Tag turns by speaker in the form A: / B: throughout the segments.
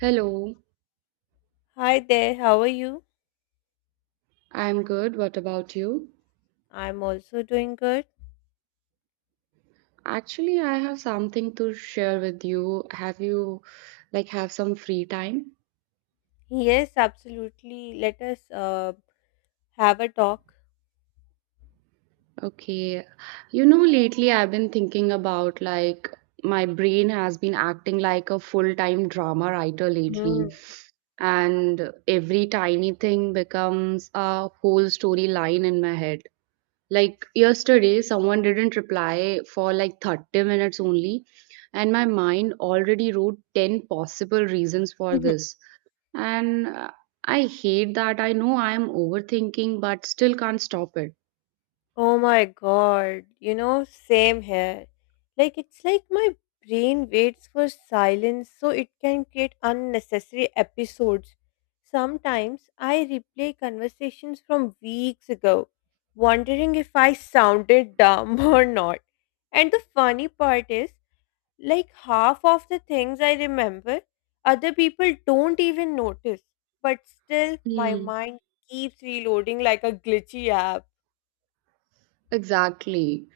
A: Hello,
B: Hi there, how are you?
A: I'm good. What about you?
B: I'm also doing good.
A: Actually, I have something to share with you. Have you have some free time?
B: Yes, absolutely. Let us have a talk.
A: Okay. You know, lately I've been thinking about my brain has been acting like a full-time drama writer
B: Hmm.
A: lately. And every tiny thing becomes a whole storyline in my head. Like yesterday, someone didn't reply for like 30 minutes only, and my mind already wrote 10 possible reasons for this. And I hate that. I know I am overthinking, but still can't stop it.
B: Oh my god, you know, same here. Like, it's like my brain waits for silence so it can create unnecessary episodes. Sometimes I replay conversations from weeks ago, wondering if I sounded dumb or not. And the funny part is, like half of the things I remember, other people don't even notice. But still, my
A: Hmm,
B: mind keeps reloading like a glitchy app.
A: exactly.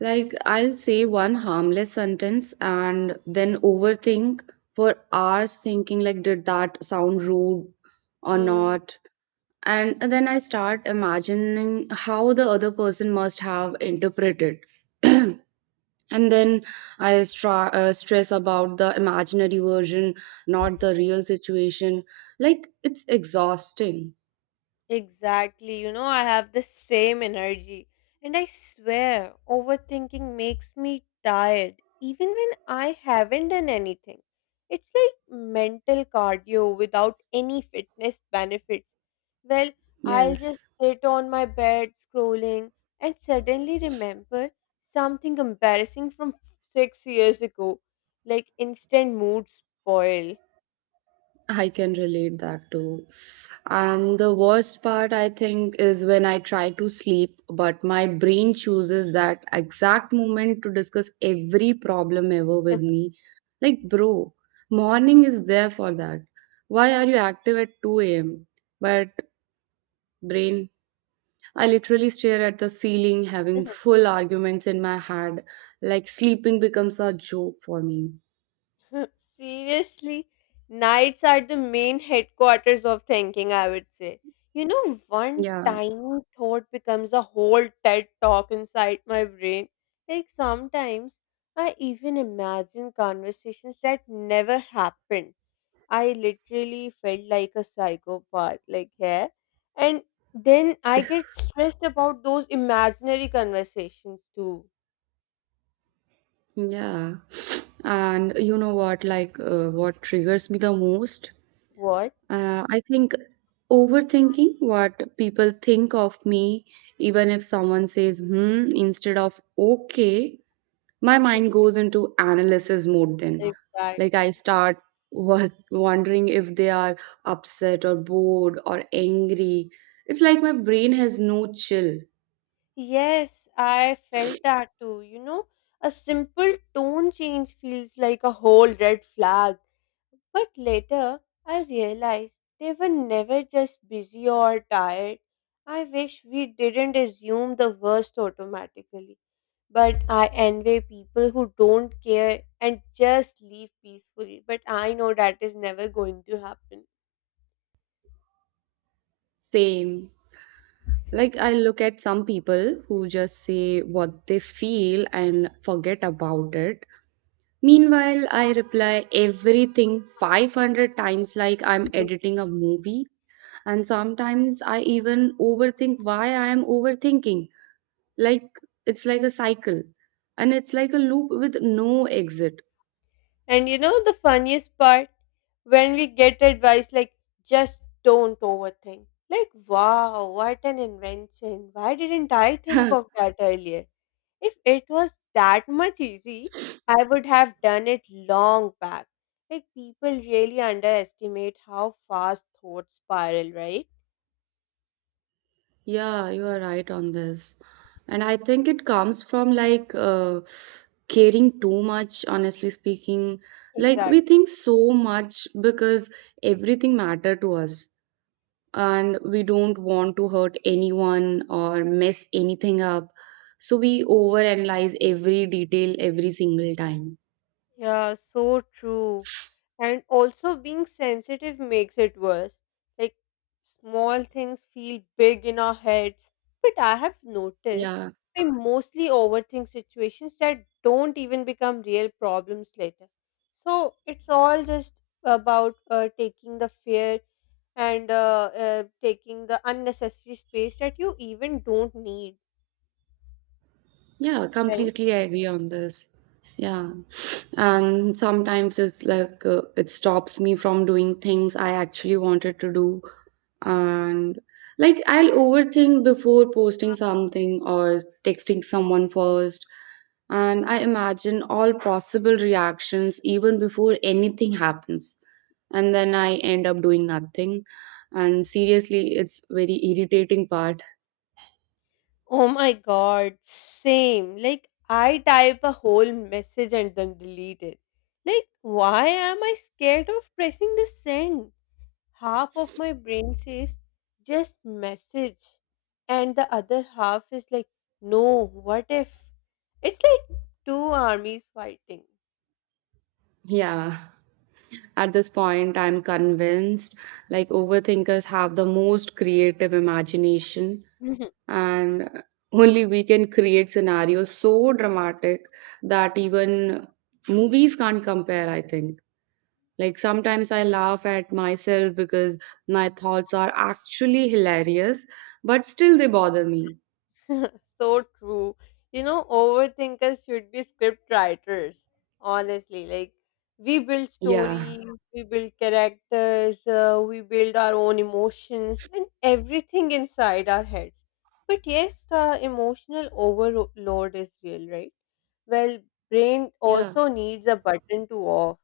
A: Like, I'll say one harmless sentence and then overthink for hours, thinking, like, did that sound rude or
B: Hmm.
A: not? And then I start imagining how the other person must have interpreted and then I stress about the imaginary version, not the real situation. Like, it's exhausting.
B: Exactly. You know, I have the same energy. And I swear, overthinking makes me tired, even when I haven't done anything. It's like mental cardio without any fitness benefits. Well, I'll just
A: Yes,
B: sit on my bed scrolling and suddenly remember something embarrassing from 6 years ago, like instant mood spoil.
A: I can relate that too. And the worst part, I think, is when I try to sleep, but my brain chooses that exact moment to discuss every problem ever with me. Like, bro, morning is there for that. Why are you active at 2 a.m.? But, brain, I literally stare at the ceiling, having full arguments in my head. Like, sleeping becomes a joke for me.
B: Seriously, nights are the main headquarters of thinking, I would say. You know, one
A: Yeah.
B: tiny thought becomes a whole TED talk inside my brain. Like sometimes I even imagine conversations that never happened. I literally felt like a psychopath, like, yeah. And then I get stressed about those imaginary conversations too.
A: Yeah. And you know what, what triggers me the most?
B: What?
A: I think overthinking what people think of me, even if someone says, hmm, instead of okay. My mind goes into analysis mode then. Like, I
B: Exactly.
A: start wondering if they are upset or bored or angry. It's like my brain has no chill.
B: Yes, I felt that too. You know, a simple tone change feels like a whole red flag. But later, I realized they were never just busy or tired. I wish we didn't assume the worst automatically. But I envy people who don't care and just leave peacefully. But I know that is never going to happen.
A: Same. Like, I look at some people who just say what they feel and forget about it. Meanwhile, I reply everything 500 times like I'm editing a movie. And sometimes I even overthink why I am overthinking. Like, it's like a cycle and it's like a loop with no exit.
B: And you know the funniest part? When we get advice like, just don't overthink. Like, wow, what an invention. Why didn't I think of that earlier? If it was that much easy, I would have done it long back. Like, people really underestimate how fast thoughts spiral, right?
A: Yeah, you are right on this. And I think it comes from caring too much, honestly speaking. Like, we
B: Exactly.
A: think so much because everything matter to us, and we don't want to hurt anyone or mess anything up. So we overanalyze every detail every single time.
B: Yeah, so true. And also being sensitive makes it worse. Like small things feel big in our heads. But I have noticed
A: Yeah.
B: we mostly overthink situations that don't even become real problems later. So it's all just about taking the fear and taking the unnecessary space that you even don't need,
A: Yeah,
B: right?
A: completely agree on this. Yeah. And sometimes it stops me from doing things I actually wanted to do. And like, I'll overthink before posting something or texting someone first. And I imagine all possible reactions even before anything happens. And then I end up doing nothing. And seriously, it's very irritating part.
B: Oh my god, same. Like I type a whole message and then delete it. Like why am I scared of pressing the send? Half of my brain says just message and the other half is like no, what if? It's like two armies fighting.
A: Yeah. At this point, I'm convinced like overthinkers have the most creative imagination, and only we can create scenarios so dramatic that even movies can't compare, I think. Like, sometimes I laugh at myself because my thoughts are actually hilarious, but still they bother me.
B: So true. You know, overthinkers should be script writers, honestly. Like, we build
A: Yeah.
B: stories, we build characters, we build our own emotions and everything inside our heads. But yes, the emotional overload is real, right? Well, brain
A: Yeah.
B: also needs a button to off.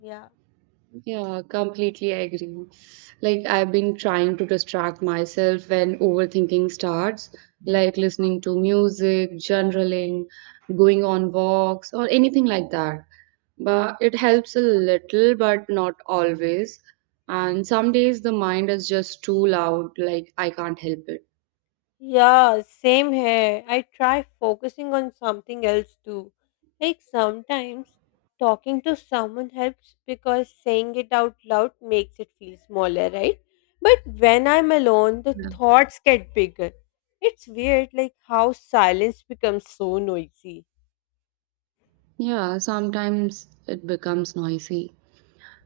B: Yeah.
A: Yeah, completely agree. Like, I've been trying to distract myself when overthinking starts, like listening to music, journaling, going on walks, or anything like that. But it helps a little, but not always. And some days the mind is just too loud, like, I can't help it.
B: Yeah, same here. I try focusing on something else too. Like sometimes talking to someone helps because saying it out loud makes it feel smaller, right? But when I'm alone, the thoughts get bigger. It's weird, like how silence becomes so noisy.
A: Yeah, sometimes it becomes noisy.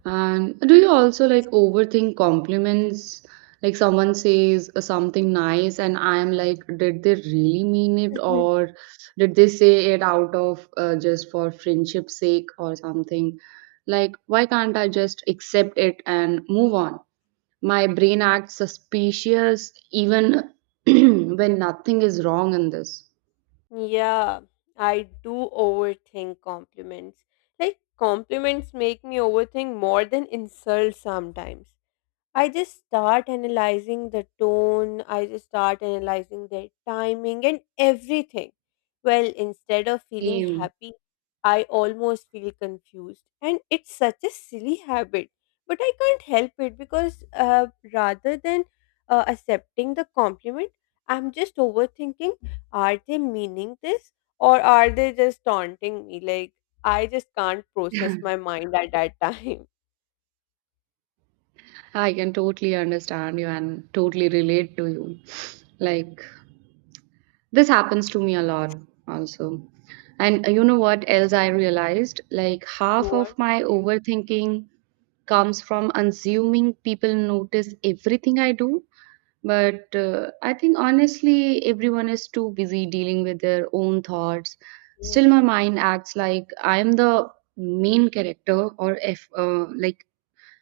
A: And do you also like overthink compliments? Like, someone says something nice, and I am like, did they really mean it,
B: Mhm.
A: or did they say it out of just for friendship's sake or something? Like, why can't I just accept it and move on? My brain acts suspicious even when nothing is wrong in this.
B: Yeah, I do overthink compliments. Like, compliments make me overthink more than insults sometimes. I just start analyzing the tone, I just start analyzing their timing and everything. Well, instead of feeling
A: Same.
B: happy, I almost feel confused. And it's such a silly habit, but I can't help it because rather than accepting the compliment, I'm just overthinking, are they meaning this or are they just taunting me? Like, I just can't process my mind at that time.
A: I can totally understand you and totally relate to you. Like, this happens to me a lot also. And you know what else I realized? Like, half of
B: What?
A: my overthinking comes from assuming people notice everything I do. But I think honestly, everyone is too busy dealing with their own thoughts. Still,
B: Yes.
A: my mind acts like I am the main character or if, like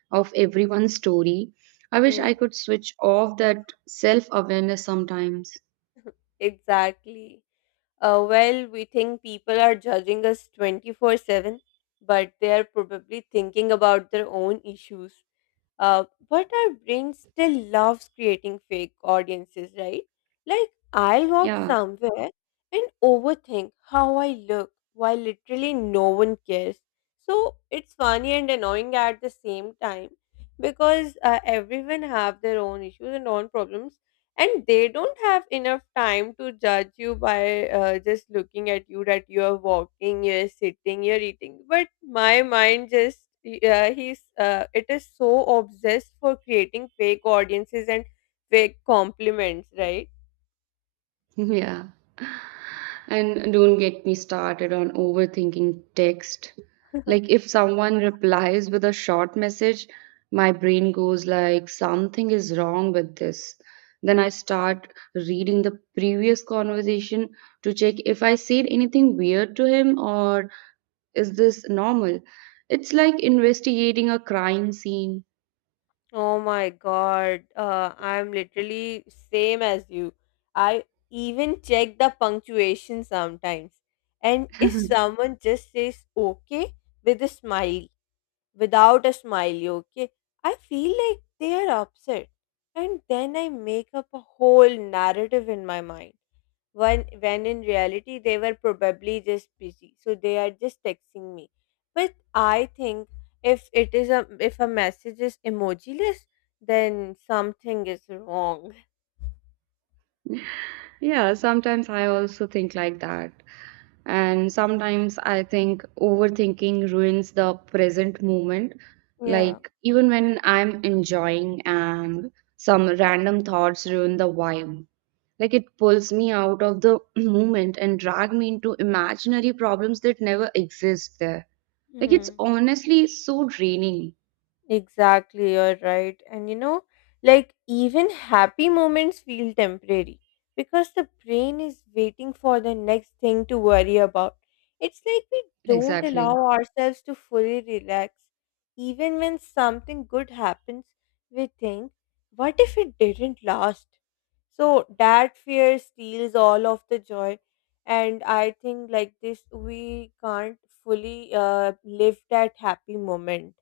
A: of everyone's story. I wish I could switch off that self awareness sometimes.
B: Exactly. Well, we think people are judging us 24/7, but they are probably thinking about their own issues. Uh, but our brain still loves creating fake audiences, right? Like, I'll walk
A: Yeah,
B: somewhere and overthink how I look while literally no one cares. So it's funny and annoying at the same time because everyone have their own issues and own problems and they don't have enough time to judge you by just looking at you that you are walking, you're sitting, you're eating, but my mind just, yeah, he's it is so obsessed for creating fake audiences and fake compliments, right?
A: yeah. And don't get me started on overthinking text. Like, if someone replies with a short message, my brain goes like something is wrong with this. Then I start reading the previous conversation to check if I said anything weird to him, or is this normal? It's like investigating a crime scene.
B: Oh my God. I'm literally same as you. I even check the punctuation sometimes. And if someone just says okay with a smile, without a smile, you okay? I feel like they are upset. And then I make up a whole narrative in my mind. When in reality, they were probably just busy. So they are just texting me. But I think if a message is emojiless, then something is wrong.
A: Yeah, sometimes I also think like that. And sometimes I think overthinking ruins the present moment.
B: Yeah.
A: Like, even when I'm enjoying and some random thoughts ruin the vibe. Like, it pulls me out of the moment and drag me into imaginary problems that never exist there. Like, it's
B: Hmm.
A: honestly so draining.
B: Exactly, you're right. And you know, like even happy moments feel temporary because the brain is waiting for the next thing to worry about. It's like we don't
A: Exactly.
B: allow ourselves to fully relax. Even when something good happens, we think, what if it didn't last? So that fear steals all of the joy. And I think like this, we can't fully live that happy moment.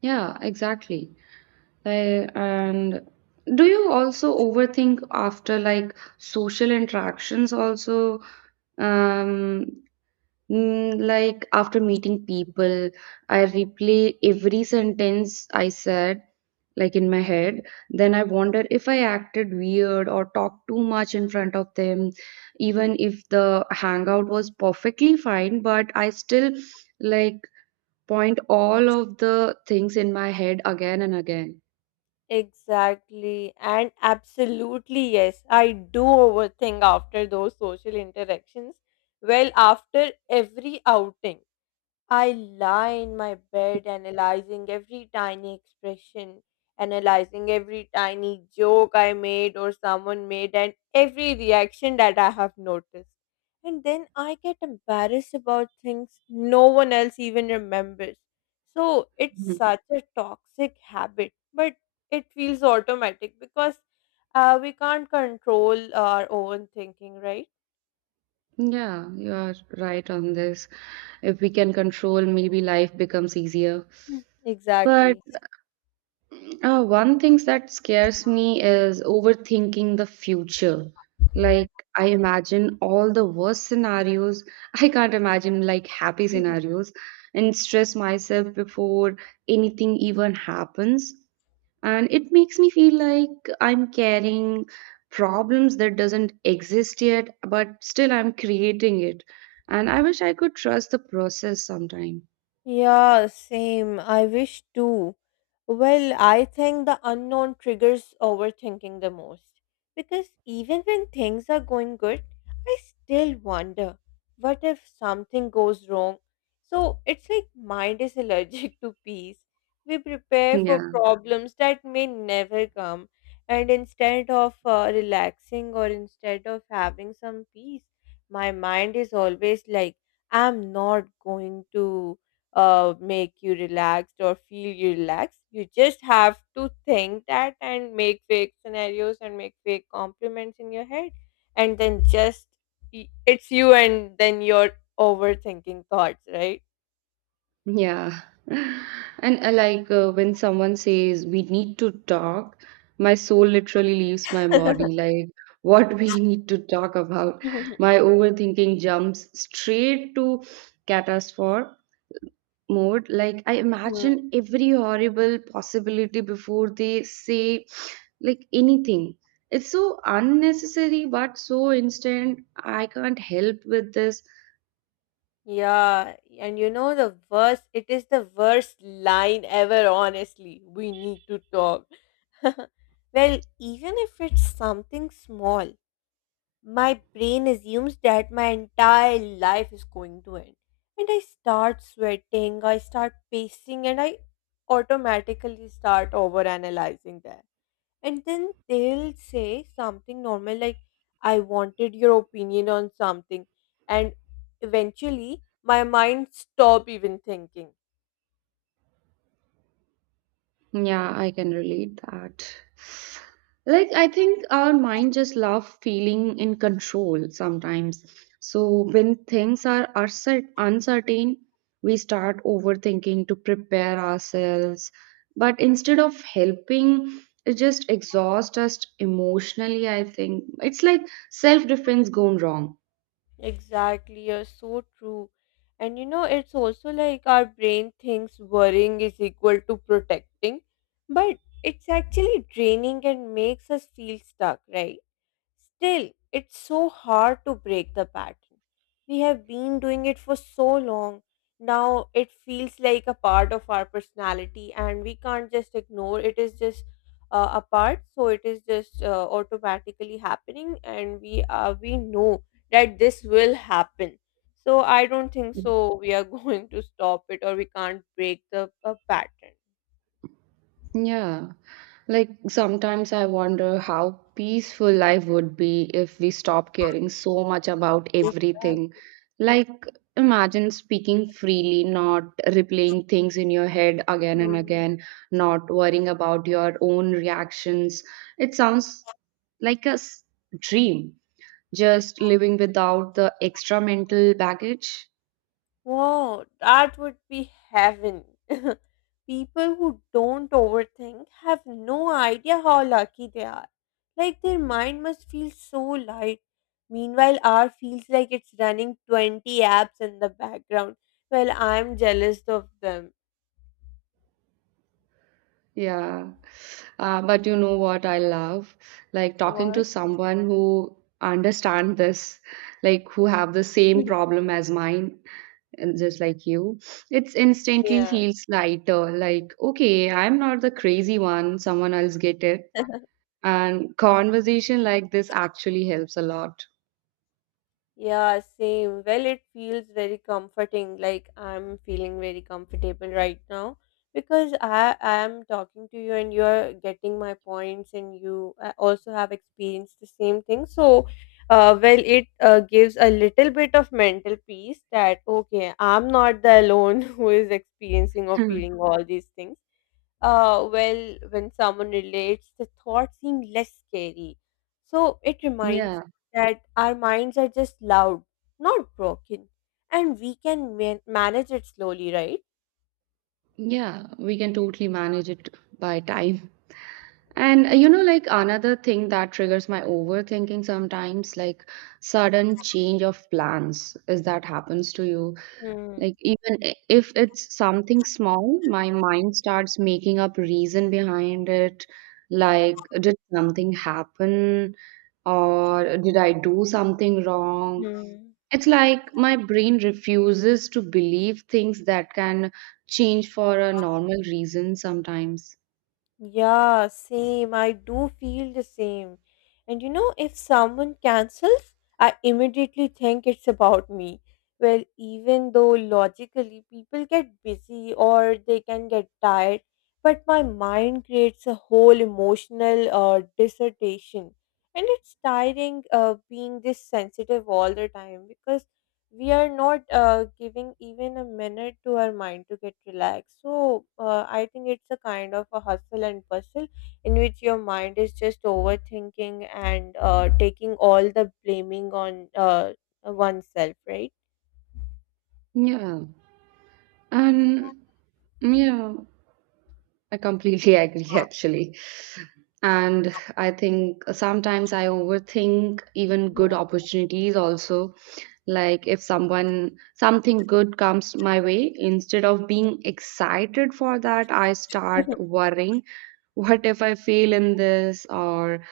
A: Yeah, exactly. And do you also overthink after like social interactions also um like after meeting people, I replay every sentence I said like in my head. Then I wonder if I acted weird or talked too much in front of them, even if the hangout was perfectly fine. But I still like point all of the things in my head again and again.
B: Exactly. And absolutely, yes. I do overthink after those social interactions. Well, after every outing. I lie in my bed analyzing every tiny expression, analyzing every tiny joke I made or someone made, and every reaction that I have noticed. And then I get embarrassed about things no one else even remembers. So it's such a toxic habit, but it feels automatic because we can't control our own thinking, right?
A: Yeah, you are right on this. If we can control, maybe life becomes easier.
B: Mm.
A: But
B: Exactly.
A: uh, one thing that scares me is overthinking the future. Like, I imagine all the worst scenarios. I can't imagine like happy scenarios and stress myself before anything even happens, and it makes me feel like I'm carrying problems that doesn't exist yet, but still I'm creating it. And I wish I could trust the process sometime.
B: Yeah, same. I wish too. Well, I think the unknown triggers overthinking the most. Because even when things are going good, I still wonder, what if something goes wrong? So it's like mind is allergic to peace. We prepare for
A: Yeah.
B: problems that may never come. And instead of relaxing or instead of having some peace, my mind is always like, I'm not going to make you relaxed or feel you relaxed. You just have to think that and make fake scenarios and make fake compliments in your head, and then just it's you and then your overthinking thoughts, right?
A: Yeah. And when someone says we need to talk, my soul literally leaves my body. Like, what we need to talk about? My overthinking jumps straight to catastrophe mode. Like, I imagine
B: Hmm.
A: every horrible possibility before they say like anything. It's so unnecessary, but so instant. I can't help with this.
B: Yeah, and you know the worst, it is the worst line ever, honestly. We need to talk. Well, even if it's something small, my brain assumes that my entire life is going to end. And I start sweating, I start pacing, and I automatically start over analyzing that. And then they'll say something normal like, I wanted your opinion on something. And eventually, my mind stop even thinking.
A: Yeah, I can relate that. Like, I think our mind just love feeling in control sometimes. So when things are uncertain, we start overthinking to prepare ourselves. But instead of helping, it just exhausts us emotionally, I think. It's like self-defense gone wrong.
B: Exactly, you're so true. And you know, it's also like our brain thinks worrying is equal to protecting, but it's actually draining and makes us feel stuck, right? Still, it's so hard to break the pattern. We have been doing it for so long. Now it feels like a part of our personality, and we can't just ignore it. Is just a part, so it is just automatically happening, and we know that this will happen. So I don't think so. We are going to stop it, or we can't break the pattern.
A: Yeah. Like, sometimes I wonder how peaceful life would be if we stop caring so much about everything.
B: Exactly.
A: Like, imagine speaking freely, not replaying things in your head again and again, not worrying about your own reactions. It sounds like a dream, just living without the extra mental baggage.
B: Wow, that would be heaven. People who don't overthink have no idea how lucky they are. Like their mind must feel so light. Meanwhile, our feels like it's running 20 apps in the background. Well, I'm jealous of them.
A: Yeah. But you know what I love? Like, talking
B: What?
A: to someone who understand this, like who have the same problem as mine, and just like you, it's instantly
B: Yeah.
A: feels lighter. Like, okay, I'm not the crazy one. Someone else get it. And conversation like this actually helps a lot.
B: Yeah, same. Well, it feels very comforting. Like I'm feeling very comfortable right now because I am talking to you and you're getting my points and you also have experienced the same thing. So, well, it gives a little bit of mental peace that okay, I'm not the alone who is experiencing or feeling all these things. Well, when someone relates, the thoughts seem less scary. So it reminds
A: Yeah.
B: that our minds are just loud, not broken, and we can manage it slowly, right?
A: Yeah. We can totally manage it by time. And you know, like another thing that triggers my overthinking sometimes, like sudden change of plans, is that happens to you.
B: Hmm.
A: Like, even if it's something small, my mind starts making up reason behind it. Like, did something happen? Or did I do something wrong?
B: Hmm.
A: It's like my brain refuses to believe things that can change for a normal reason sometimes.
B: Yeah, same. I do feel the same. And you know, if someone cancels, I immediately think it's about me. Well, even though logically people get busy or they can get tired, but my mind creates a whole emotional dissertation. And it's tiring being this sensitive all the time because we are not giving even a minute to our mind to get relaxed. So I think it's a kind of a hustle and bustle in which your mind is just overthinking and taking all the blaming on oneself, right?
A: Yeah. And yeah, I completely agree actually. And I think sometimes I overthink even good opportunities also. Like, if someone something good comes my way, instead of being excited for that, I start
B: Yeah.
A: worrying, what if I fail in this, or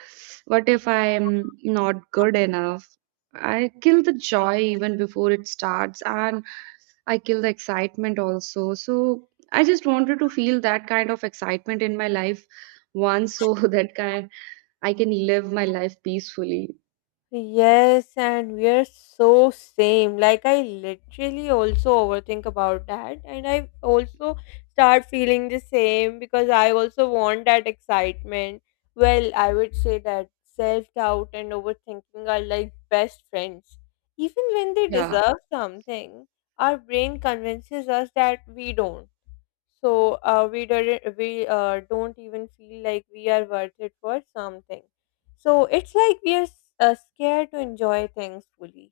A: what if I am not good enough? I kill the joy even before it starts, and I kill the excitement also. So I just wanted to feel that kind of excitement in my life once, so that kind I can live my life peacefully.
B: Yes, and we are so same. Like I literally also overthink about that, and I also start feeling the same because I also want that excitement. Well, I would say that self-doubt and overthinking are like best friends. Even when they
A: Yeah.
B: deserve something, our brain convinces us that we don't, so we didn't we don't even feel like we are worth it for something, so it's like we are scared to enjoy things fully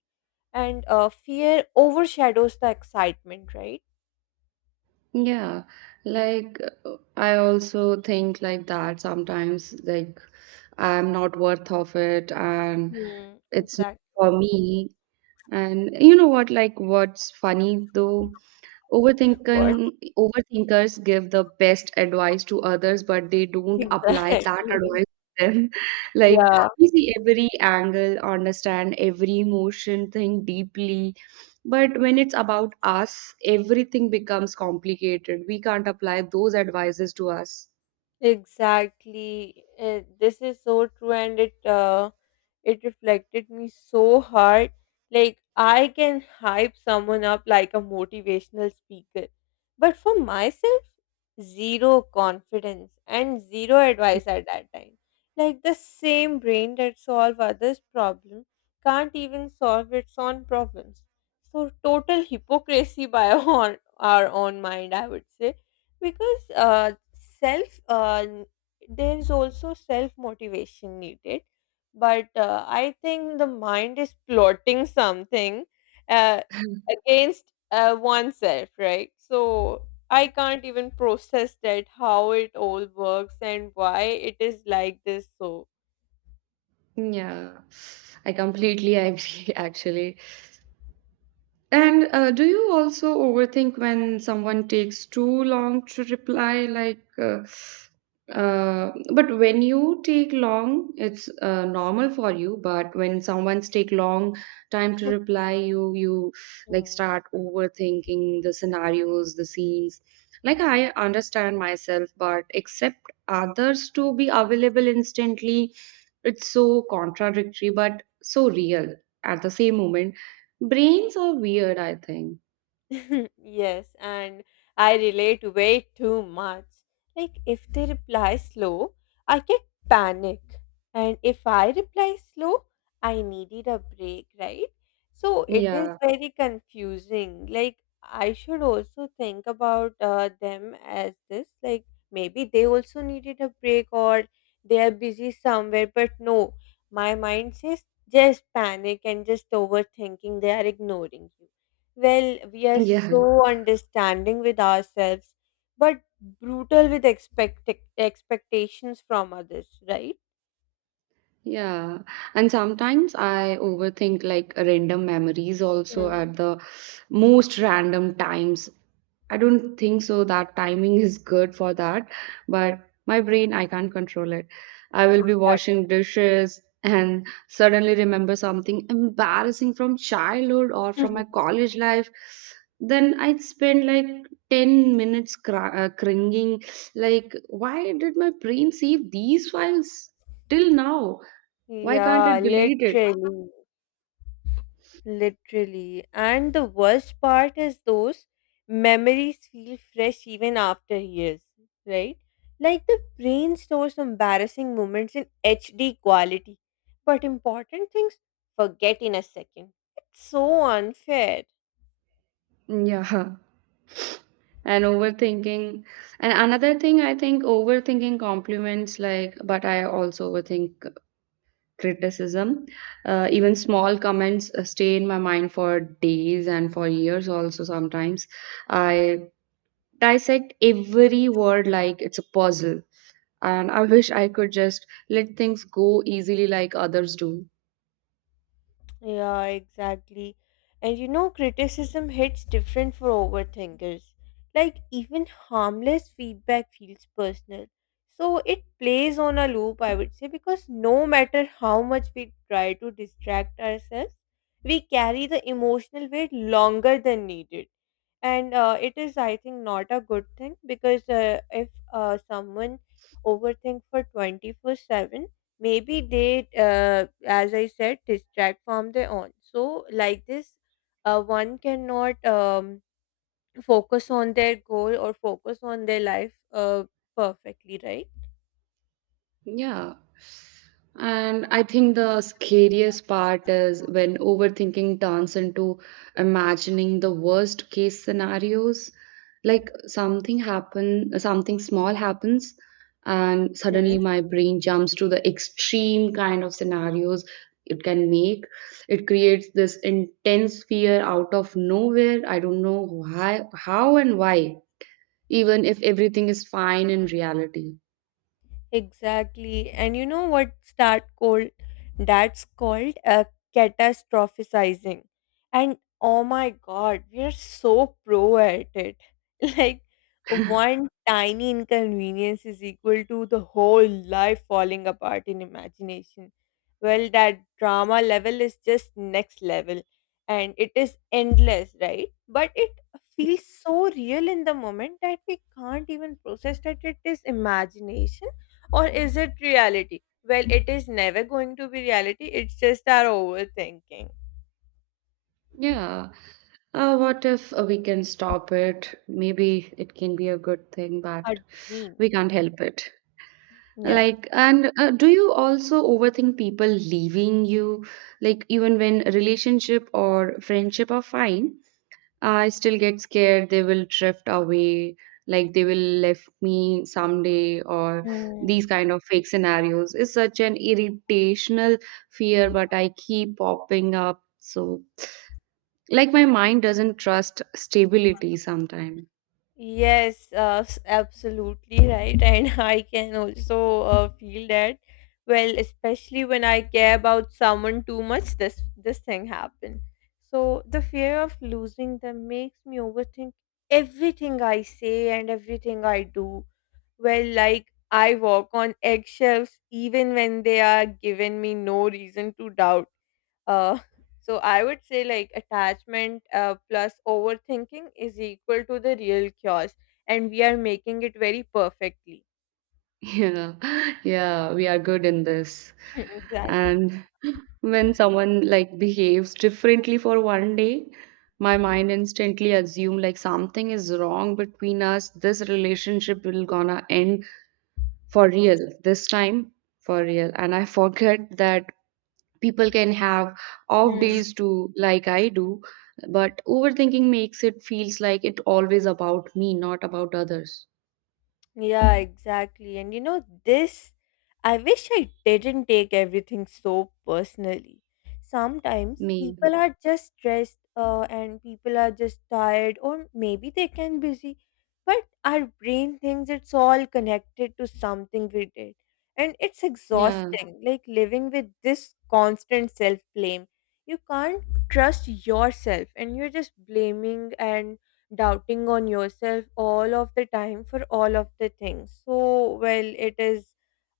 B: and fear overshadows the excitement, right?
A: Yeah. Like, I also think like that sometimes, like I'm not worth of it and
B: Hmm.
A: it's not
B: Exactly.
A: for me. And you know what, like what's funny though,
B: What?
A: overthinking, overthinkers give the best advice to others, but they don't apply that
B: Exactly.
A: advice to them. Like,
B: Yeah.
A: we see every angle, understand every emotion, think deeply. But when it's about us, everything becomes complicated. We can't apply those advices to us.
B: Exactly. This is so true and it it reflected me so hard. Like I can hype someone up like a motivational speaker, but for myself, zero confidence and zero advice at that time. Like the same brain that solve others' problem can't even solve its own problems. So total hypocrisy by our own mind, I would say because self uh, n- there is also self motivation needed but I think the mind is plotting something uh, against oneself, right? So I can't even process that how it all works and why it is like this, so
A: Yeah, I completely agree, actually. And do you also overthink when someone takes too long to reply? Like, but when you take long, it's normal for you. But when someone's take long time to reply, you like start overthinking the scenarios, the scenes. Like, I understand myself, but accept others to be available instantly. It's so contradictory, but so real at the same moment. Brains are weird, I think.
B: yes, and I relate way too much. Like, if they reply slow, I get panic. And if I reply slow, I needed a break, right? So it is
A: Yeah.
B: very confusing. Like, I should also think about them as this. Like, maybe they also needed a break or they are busy somewhere. But no, my mind says just panic and just overthinking. They are ignoring you. Well, we are
A: Yeah.
B: so understanding with ourselves, but brutal with expectations from others, right?
A: Yeah, and sometimes I overthink like random memories also
B: Mm.
A: at the most random times. I don't think so that timing is good for that, but my brain, I can't control it. I will be
B: Exactly.
A: washing dishes and suddenly remember something embarrassing from childhood or from my college life. Then I'd spend like 10 minutes cr cringing, like, why did my brain save these files till now? Why can't
B: Yeah,
A: it delete it?
B: literally, literally. And the worst part is those memories feel fresh even after years, right? Like the brain stores embarrassing moments in HD quality, but important things forget in a second. It's so unfair.
A: Yeah. And overthinking. And another thing, I think overthinking compliments, like, but I also overthink criticism. Even small comments stay in my mind for days and for years, also sometimes. I dissect every word like it's a puzzle. And I wish I could just let things go easily like others do.
B: Yeah, exactly. And you know, criticism hits different for overthinkers. Like, even harmless feedback feels personal. So it plays on a loop, I would say, because no matter how much we try to distract ourselves, we carry the emotional weight longer than needed, and it is I think not a good thing because if someone overthink for 24/7, maybe they, as I said, distract from their own. So like this, one cannot focus on their goal or focus on their life perfectly, right?
A: Yeah. And I think the scariest part is when overthinking turns into imagining the worst case scenarios. Like, something happen, something small happens, and
B: Hmm.
A: suddenly my brain jumps to the extreme kind of scenarios it can make. It creates this intense fear out of nowhere. I don't know why, how and why, even if everything is fine in reality.
B: Exactly. And you know what's that called? That's called catastrophizing. And oh my God, we are so pro at it. Like one tiny inconvenience is equal to the whole life falling apart in imagination. Well, that drama level is just next level and it is endless, right? But it feels so real in the moment that we can't even process that it is imagination or is it reality? Well, it is never going to be reality. It's just our overthinking,
A: Yeah. What if we can stop it? Maybe it can be a good thing, but
B: a
A: we
B: dream.
A: can't help it.
B: Yeah.
A: Like, and do you also overthink people leaving you? Like, even when relationship or friendship are fine, I still get scared they will drift away, like they will left me someday, or
B: Mm.
A: these kind of fake scenarios. It's such an irritational fear, but I keep popping up. So like, my mind doesn't trust stability sometimes.
B: Yes, absolutely right. And I can also feel that. Well, especially when I care about someone too much, this thing happened. So the fear of losing them makes me overthink everything I say and everything I do. Where like I walk on eggshells even when they are given me no reason to doubt. Uh, so I would say like attachment plus overthinking is equal to the real cures, and we are making it very perfectly.
A: Yeah, yeah, we are good in this.
B: Exactly.
A: And when someone like behaves differently for one day, my mind instantly assume like something is wrong between us, this relationship will gonna end for real this time, for real. And I forget that people can have off days too, like I do. But overthinking makes it feels like it always about me, not about others.
B: Yeah, exactly. And you know, this, I wish I didn't take everything so personally. Sometimes
A: Me.
B: people are just stressed and people are just tired, or maybe they can busy. But our brain thinks it's all connected to something we did. And it's
A: Yeah.
B: exhausting, like living with this constant self blame. You can't trust yourself, and you're just blaming and doubting on yourself all of the time for all of the things. So well, it is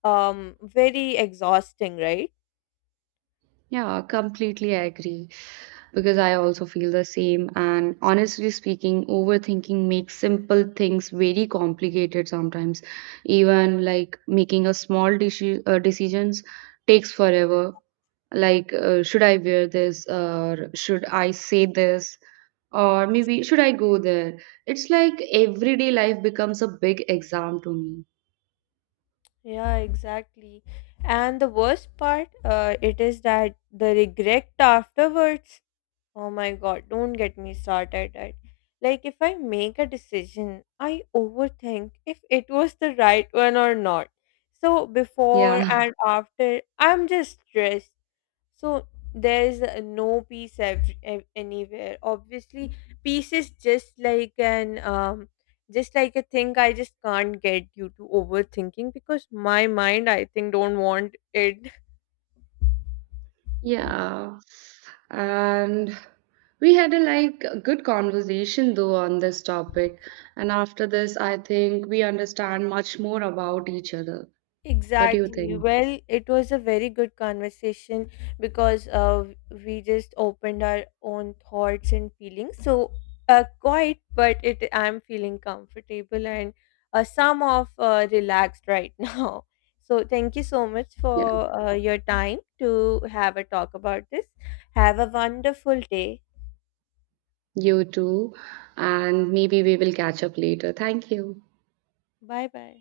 B: very exhausting, right?
A: Yeah, completely agree, because I also feel the same. And honestly speaking, overthinking makes simple things very complicated sometimes. Even like making a small decisions takes forever. Like, should I wear this, or should I say this? Or maybe should I go there? It's like everyday life becomes a big exam to me.
B: Yeah, exactly. And the worst part, it is that the regret afterwards, oh my god, don't get me started at. Like, if I make a decision, I overthink if it was the right one or not. So before
A: Yeah.
B: and after, I'm just stressed. So there's no peace anywhere. Obviously, peace is just like an just like a thing I just can't get due to overthinking because my mind I think don't want it.
A: Yeah, and we had a like a good conversation though on this topic. And after this, I think we understand much more about each other. What do you
B: Exactly.
A: think?
B: Well, it was a very good conversation because we just opened our own thoughts and feelings. So, quite, but it I'm feeling comfortable and some of relaxed right now. So, thank you so much
A: Yeah,
B: for your time to have a talk about this. Have a wonderful day.
A: you too. And maybe we will catch up later. Thank you.
B: Bye bye.